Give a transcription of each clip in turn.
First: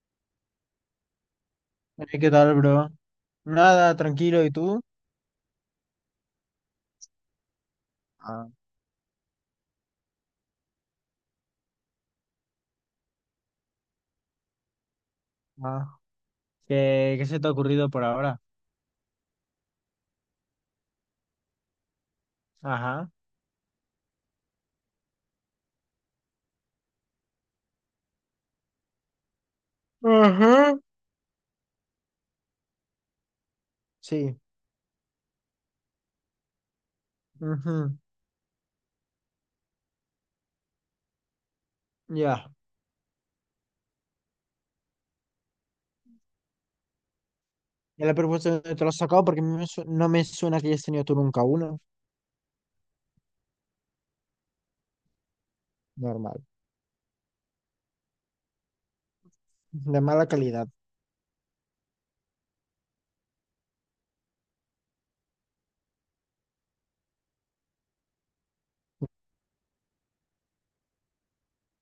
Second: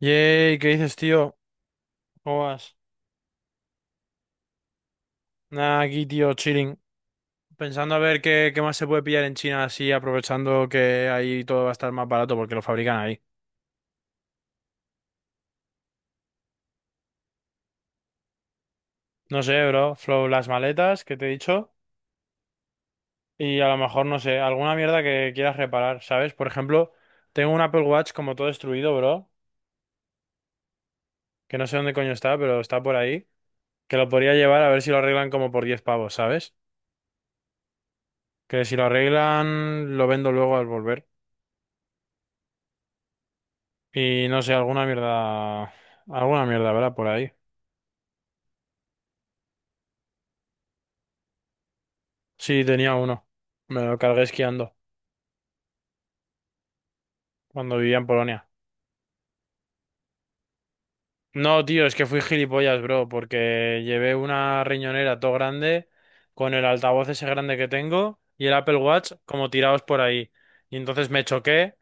Yay, ¿qué dices, tío? ¿Qué ¿Cómo tal, vas? bro? Nada, tranquilo, ¿y tú? Nada, aquí, tío, chilling. Pensando a ver Ah, qué más se puede pillar en China así, aprovechando que ahí todo va a estar más barato porque lo fabrican ahí. ah. ¿Qué se te ha ocurrido por ahora? No sé, bro. Flow, las maletas que te he dicho. Ajá, Y a lo mejor, no sé, alguna mierda que quieras reparar, ¿sabes? Por ejemplo, tengo un Apple Watch como todo destruido, bro. ajá. Que no sé dónde coño está, pero está por ahí. Que lo podría Sí, llevar a ver si lo arreglan como por 10 pavos, ¿sabes? ujú, Que si lo arreglan, lo vendo luego al volver. ya. Y no sé, alguna mierda. Alguna mierda, ¿verdad? Por ahí. Ya la propuesta no te lo has sacado porque no me suena que hayas tenido tú nunca uno. Sí, tenía uno. Me lo cargué esquiando Normal. cuando vivía en Polonia. De mala calidad. No, tío, es que fui gilipollas, bro, porque llevé una riñonera todo grande con el altavoz ese grande que tengo y el Apple Watch como tirados por ahí. Y entonces me choqué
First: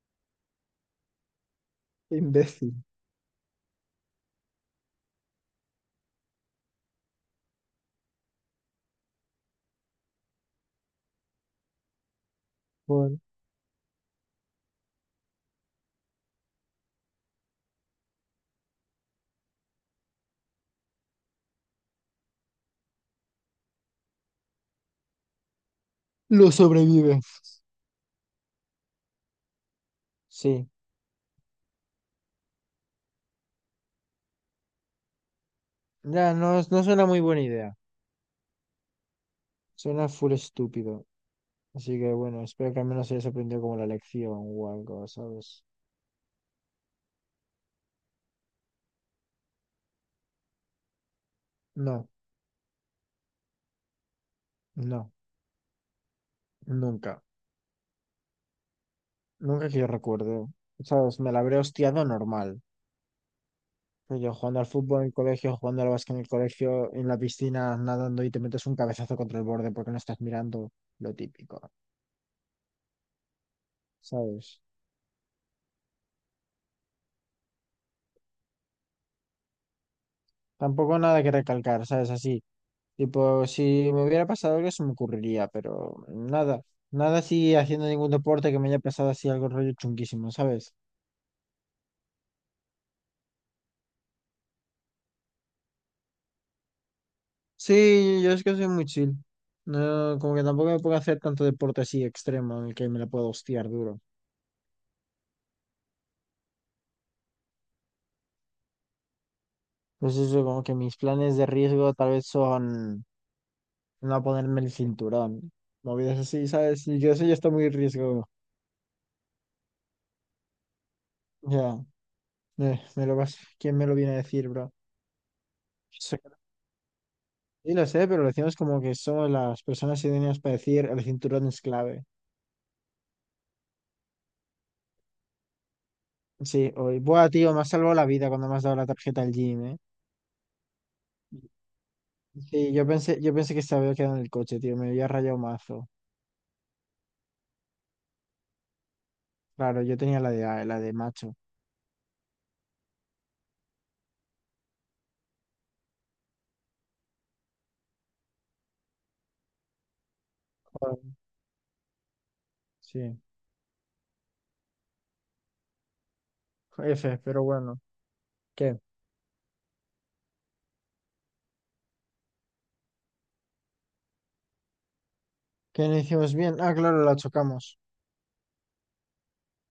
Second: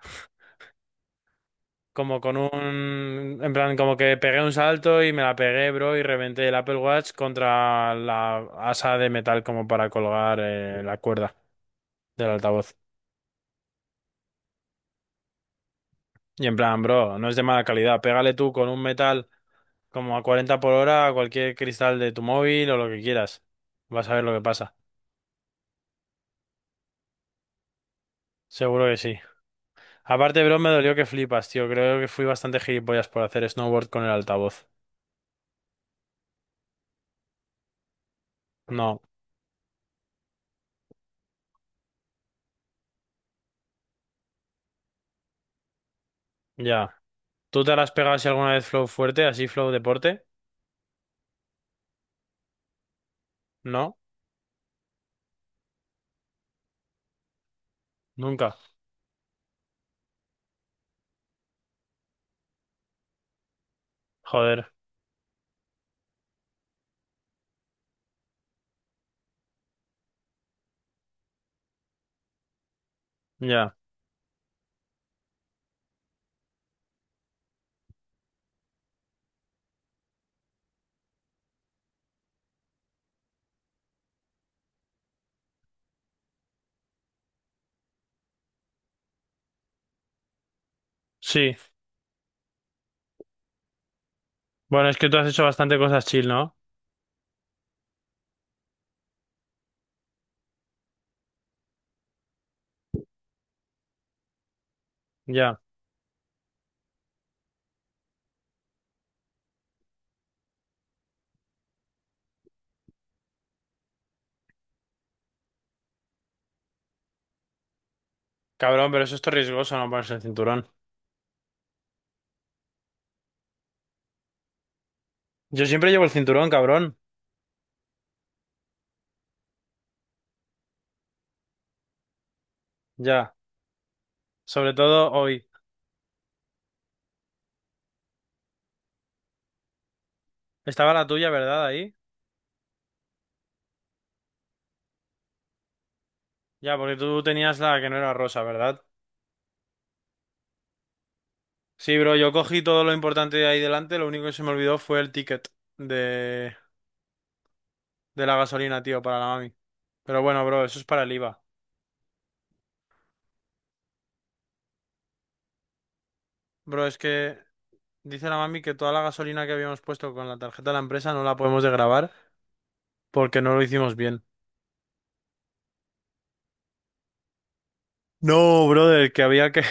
como con Imbécil. un... En plan, como que pegué un salto y me la pegué, bro, y reventé el Apple Watch contra la asa de metal como para colgar la cuerda del altavoz. Bueno, Y en plan, bro, no es de mala calidad. Pégale tú con un metal como a 40 por hora a cualquier cristal de tu móvil o lo que quieras. Vas a ver lo que pasa. lo sobrevive. Seguro que sí. Aparte, bro, Sí. me dolió que flipas, tío. Creo que fui bastante gilipollas por hacer snowboard con el altavoz. Ya, no, no suena muy buena idea. No, Suena full estúpido. Así que bueno, espero que al menos hayas aprendido como la lección o algo, ¿sabes? ya. ¿Tú te la has pegado si alguna vez flow fuerte, así flow deporte? No, No, no, nunca. nunca. Nunca que yo recuerdo. ¿Sabes? Me la habré hostiado normal. Pues yo jugando al Joder, fútbol en el colegio, jugando al básquet en el colegio, en la piscina, nadando y te metes un cabezazo contra el borde porque no estás mirando lo típico, ya. ¿sabes? Tampoco nada que recalcar, ¿sabes? Así. Tipo, si me hubiera pasado algo, se me ocurriría, pero nada. Nada así haciendo ningún deporte que me haya pasado así algo rollo chunguísimo, ¿sabes? Sí. Bueno, es que tú has hecho bastante cosas chill, ¿no? Sí, yo es que soy muy chill. No, como que tampoco me puedo hacer tanto deporte así extremo en el que me la puedo hostiar duro. Ya. Pues eso, como que mis planes de riesgo tal vez son no ponerme el cinturón. Movidas así, ¿sabes? Y yo eso ya está muy riesgo. Cabrón, pero eso es todo riesgoso, no ponerse el cinturón. Ya, me lo vas, ¿quién me lo viene a decir, bro? Yo siempre llevo el Sé cinturón, cabrón. Sí, lo sé, pero lo decimos como que somos las personas idóneas para decir el cinturón es clave. Ya. Sobre todo hoy. Sí, hoy. Buah, tío, me has salvado la vida cuando me has dado la tarjeta al gym, ¿eh? Estaba la tuya, ¿verdad? Ahí. Sí, yo pensé que se había quedado en el coche, tío. Me había rayado mazo. Ya, porque tú tenías la que no era rosa, ¿verdad? Claro, yo tenía la de macho. Sí, bro, yo cogí todo lo importante de ahí delante, lo único que se me olvidó fue el ticket de, de la gasolina, tío, para la mami. Pero bueno, bro, eso es Joder, para el IVA. sí. Bro, es que Pero bueno. dice la mami que ¿Qué? toda la gasolina que habíamos puesto con la tarjeta de la empresa no la podemos desgravar porque no lo hicimos bien. ¿Qué no hicimos bien? Ah, claro, la chocamos. No, brother, que había que...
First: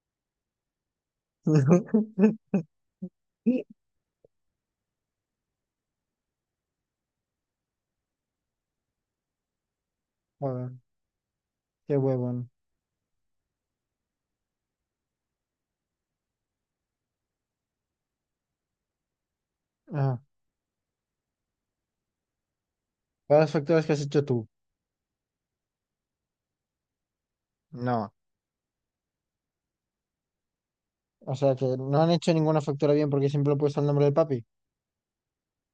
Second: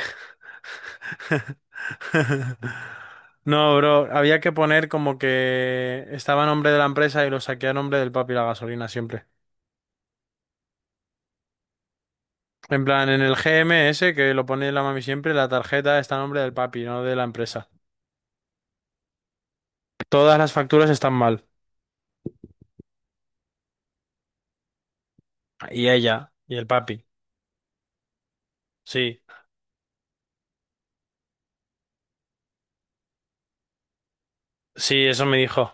No, bro, había que poner como que estaba a nombre de la empresa y lo saqué a nombre del papi la gasolina siempre. Joder, qué huevón. En plan, en el GMS, que lo pone la mami siempre, la tarjeta está a nombre del papi, no de la empresa. Ah, Todas las facturas están mal. ¿cuáles facturas que has hecho tú? Y ella, y el papi. No. Sí, O sea que no han hecho ninguna factura bien porque siempre lo he puesto al nombre de papi. sí, eso me dijo,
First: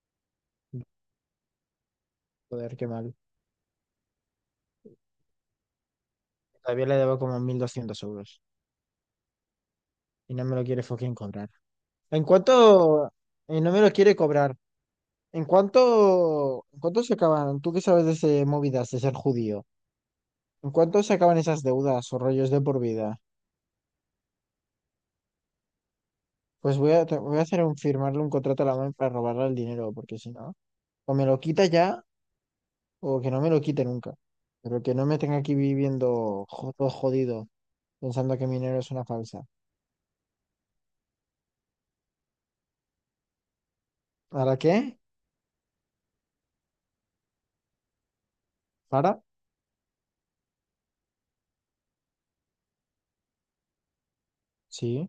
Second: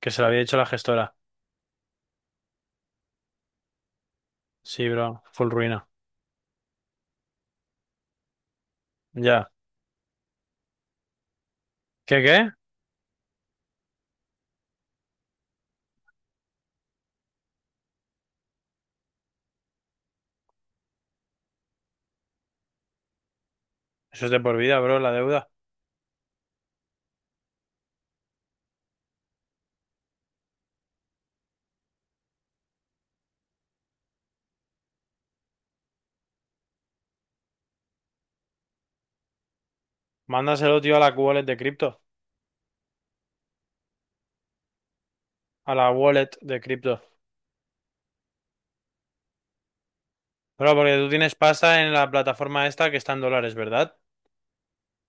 que se lo había dicho la gestora. Joder, qué mal. Sí, bro, full ruina. Todavía le debo como 1200 euros. Ya. Y no me lo quiere fucking cobrar. ¿Qué ¿En qué? cuánto? Y no me lo quiere cobrar. ¿En cuánto? ¿En cuánto se acaban? ¿Tú qué sabes de ese movidas de ser judío? ¿En cuánto se acaban esas deudas o rollos de por vida? Eso es de por vida, bro, la deuda. Pues voy a hacer un firmarle un contrato a la mano para robarle el dinero, porque si no, o me lo quita ya, o que no me lo quite nunca. Pero que no me tenga aquí viviendo todo jodido, pensando que mi dinero es una falsa. Mándaselo, tío, a la wallet de cripto. ¿Para qué? A la wallet de cripto. ¿Para? Bro, porque tú tienes pasta en la plataforma esta que está en dólares, ¿verdad? Sí.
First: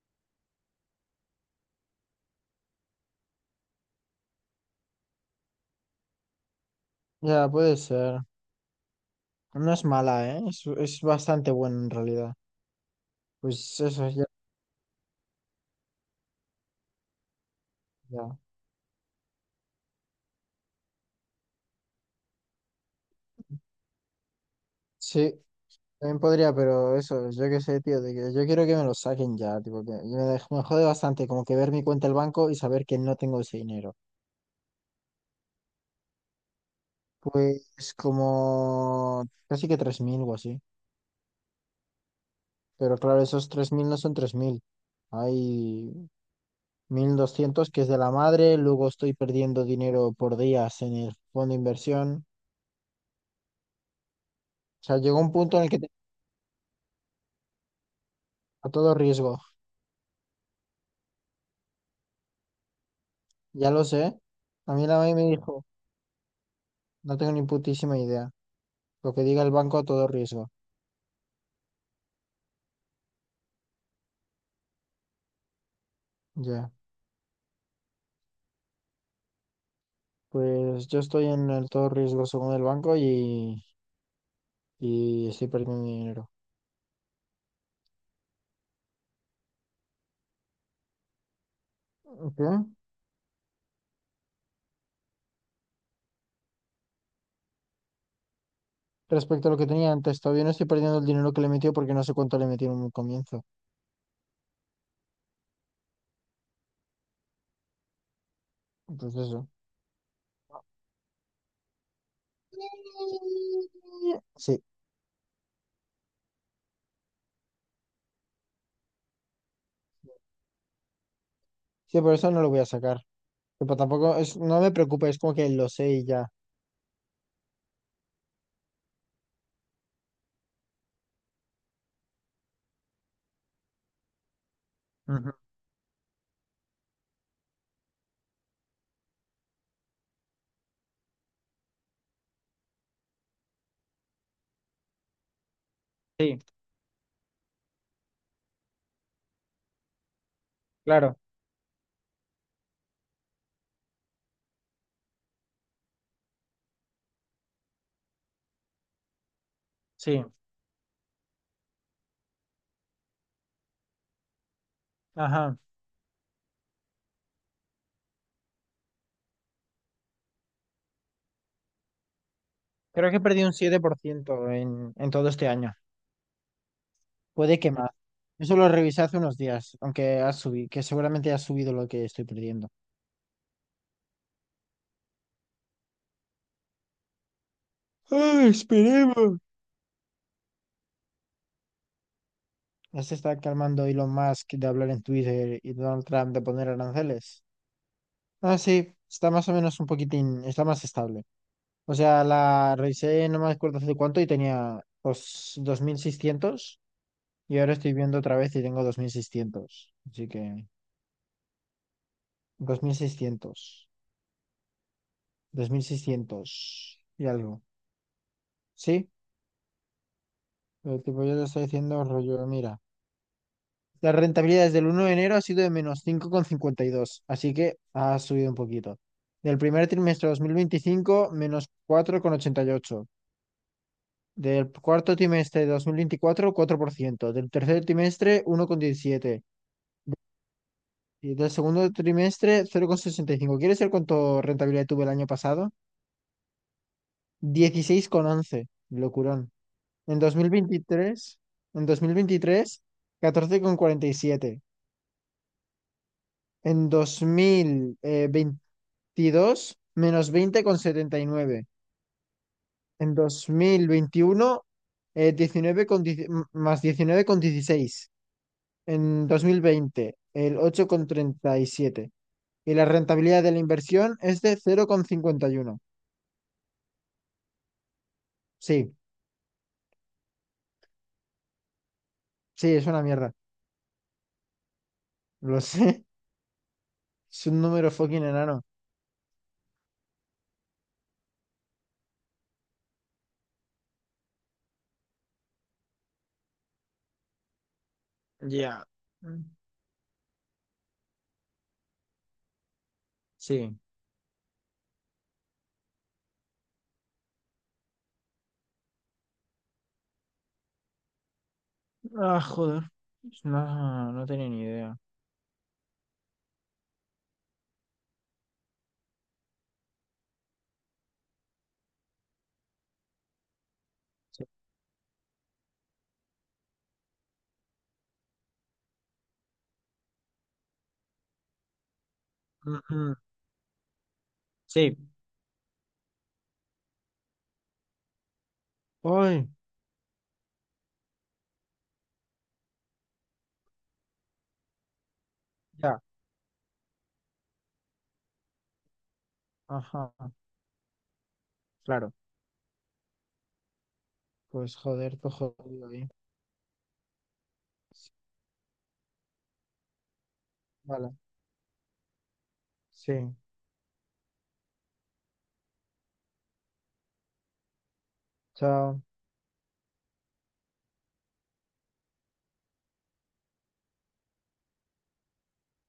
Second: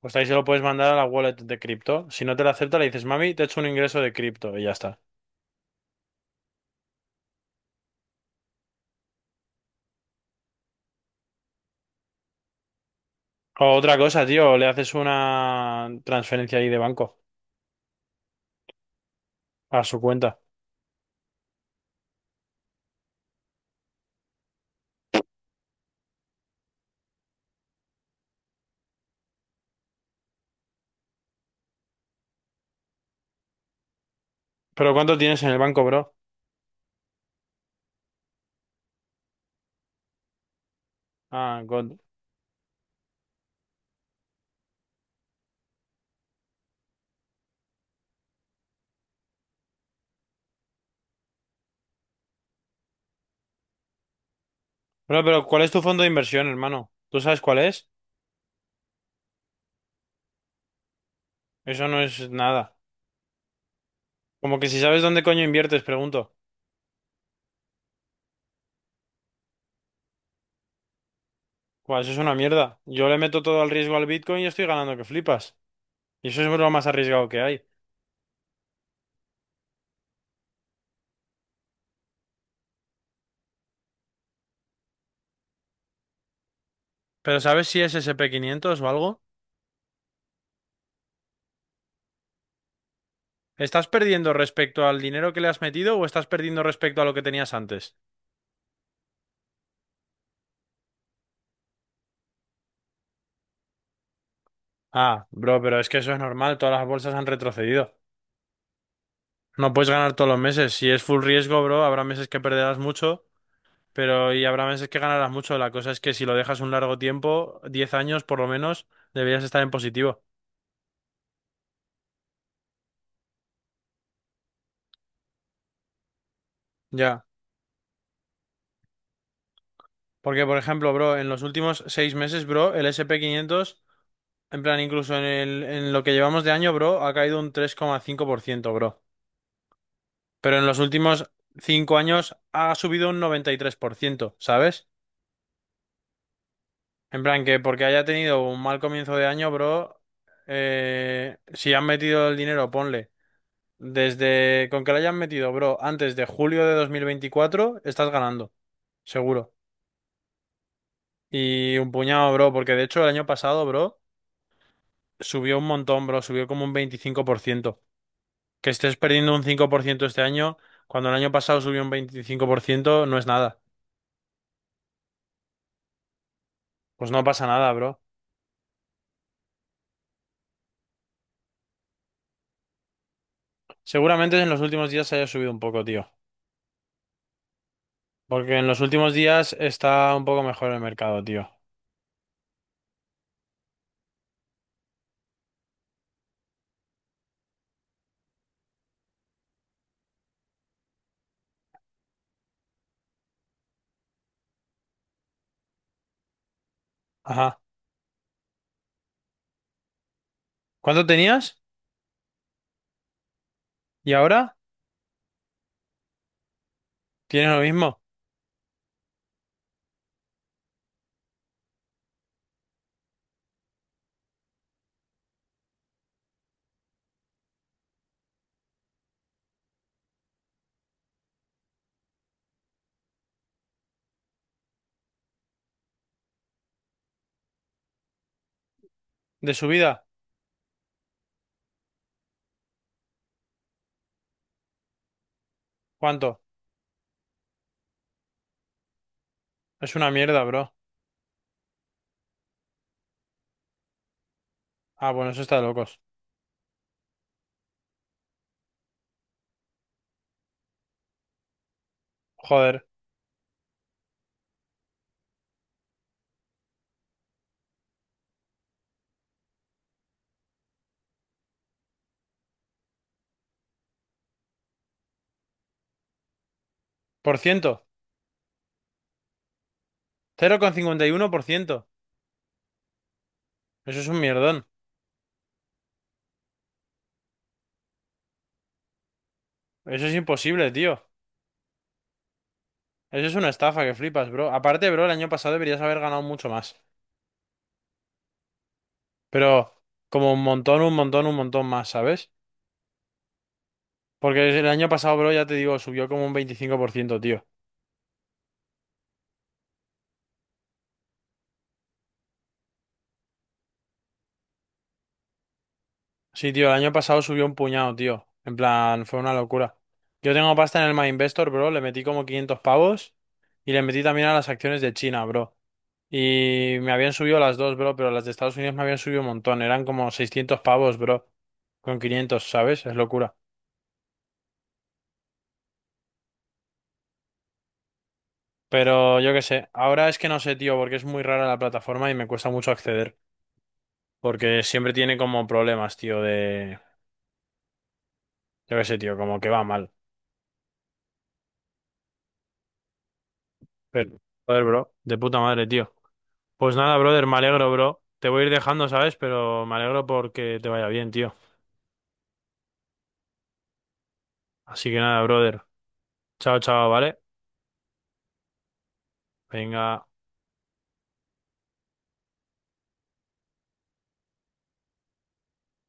Pues ahí se lo puedes mandar a la wallet de cripto. Si no te la acepta, le dices: mami, te he hecho un ingreso de cripto y ya está. Ya, puede ser. No es mala, ¿eh? Es bastante buena en realidad. O Pues otra eso, ya, cosa, tío, le haces una transferencia ahí de banco ya. a su cuenta. Sí, también podría, pero eso, yo qué sé, tío, de que yo quiero que me lo saquen ya, tipo, me jode bastante como que ver mi cuenta del banco y saber que no tengo ese dinero. ¿Pero cuánto tienes en el banco, bro? Pues como casi que 3000 o así. Ah, God. Pero claro, esos 3000 no son 3000. Hay 1.200 que es de la madre, luego estoy perdiendo dinero por días en el fondo de inversión. O sea, llegó Bro, un pero punto ¿cuál en el es que tu fondo de inversión, hermano? ¿Tú sabes cuál es? a todo riesgo. Eso no es nada. Ya lo sé. Como que A si mí la sabes madre me dónde coño dijo, inviertes, pregunto. no tengo ni putísima idea. Lo que diga el banco a todo riesgo. Pues eso es una mierda. Yo le meto todo al riesgo al Bitcoin y estoy ganando que flipas. Y eso es lo Ya. más arriesgado que hay. Pues yo estoy en el todo riesgo según el banco y estoy perdiendo dinero. ¿Pero sabes si es S&P 500 o algo? ¿Qué? ¿Estás perdiendo respecto al dinero que le has metido o estás perdiendo respecto a lo que tenías antes? Respecto a lo que tenía antes. Todavía no estoy perdiendo el dinero que le metió porque no sé cuánto le metieron en un comienzo. Ah, bro, pero es que eso es normal, todas las bolsas han retrocedido. Entonces eso. No puedes ganar todos los meses. Si es full riesgo, bro, habrá meses que perderás mucho, pero y Sí, habrá meses que ganarás mucho. La cosa es que si lo dejas un largo tiempo, 10 años por lo menos, deberías estar en positivo. sí, por eso no lo voy a sacar. Tipo, tampoco es, no me preocupa, es como que lo sé y ya. Ya. Porque, por ejemplo, bro, en los últimos 6 meses, bro, el S&P 500, en plan, incluso Ujú. En lo que llevamos de año, bro, ha caído un 3,5%, bro. Pero en los últimos 5 años ha subido un 93%, ¿sabes? Sí, En plan, que porque haya tenido un mal comienzo de año, bro, claro, si han metido el dinero, ponle. Desde con que lo hayan metido, bro, antes de julio de 2024 estás ganando, seguro. sí. Y un puñado, bro, porque de hecho el año pasado, bro, Ajá. subió un montón, bro, subió como un 25%. Que estés perdiendo un 5% este año, cuando el año pasado subió un 25%, Creo no que es perdí un nada. 7% en todo este año. Pues no pasa Puede que nada, más. bro. Eso lo revisé hace unos días, aunque ha subido, que seguramente ha subido lo que estoy perdiendo. Seguramente en los últimos días se haya subido un poco, tío. ¡Ay, Porque en los últimos esperemos! días está un poco mejor el mercado, tío. Ya se está calmando Elon Musk de hablar en Twitter y Donald Trump de poner aranceles. Ah, sí, está más o menos un poquitín, está más estable. O sea, la revisé, no me acuerdo hace cuánto, y tenía pues, 2600, y Ajá. ahora estoy viendo otra vez y tengo 2600. Así que ¿Cuánto tenías? 2600, ¿Y ahora? 2600 y ¿Tienes algo. lo mismo? Sí, pero tipo yo te estoy diciendo rollo, mira. La rentabilidad desde el 1 de enero ha sido de menos 5,52, así que ha subido un poquito. Del primer trimestre de 2025 menos 4,88. Del cuarto trimestre de 2024 4%. Del tercer trimestre, 1,17. ¿De subida? Y del segundo trimestre, 0,65. ¿Quieres ver cuánto rentabilidad tuve el año pasado? ¿Cuánto? 16,11. Locurón. Es una En dos mierda, mil bro. veintitrés en dos mil veintitrés 14,47. Ah, bueno, eso está de locos. En 2022 menos 20,79. Joder. En 2021, eh, 19 con dieci- más 19,16 en 2020 el 8,37, y la rentabilidad de la inversión es de 0,51. ¿Por ciento? Sí, 0,51%. sí, es una mierda. Eso es un mierdón. Lo sé. Es un número fucking enano. Eso es imposible, tío. Eso es una estafa que flipas, bro. Aparte, bro, el año pasado deberías haber ganado mucho más. Ya. Mm. Pero como un montón, un montón, un montón más, ¿sabes? Sí. Porque el año pasado, bro, ya te digo, subió como un 25%, tío. Ah, joder. No, no tenía ni idea. Sí, tío, el año pasado subió un puñado, tío. En plan, fue una locura. Yo tengo pasta en el My Investor, bro. Le metí como 500 pavos y le metí también a Sí. las acciones de China, bro. Y me habían subido las dos, bro, pero las de Estados Unidos me habían subido un montón. Eran como 600 pavos, bro. Con quinientos, ¿sabes? Es Ujú. locura. Sí. Pero yo qué Ay, sé. Ahora es que no sé, tío, porque es muy rara la plataforma y me cuesta mucho acceder. Porque siempre tiene como problemas, ya. tío, de... Yo qué sé, tío, como que va mal. Ajá. Claro. Pero, joder, Pues bro, joder, de todo puta madre, jodido tío. ahí. Pues nada, brother, me alegro, bro. Te voy a ir dejando, ¿sabes? Pero me alegro porque te vaya bien, Vale. tío. Sí. Así que nada, brother. Chao, chao, ¿vale? Chao. Venga.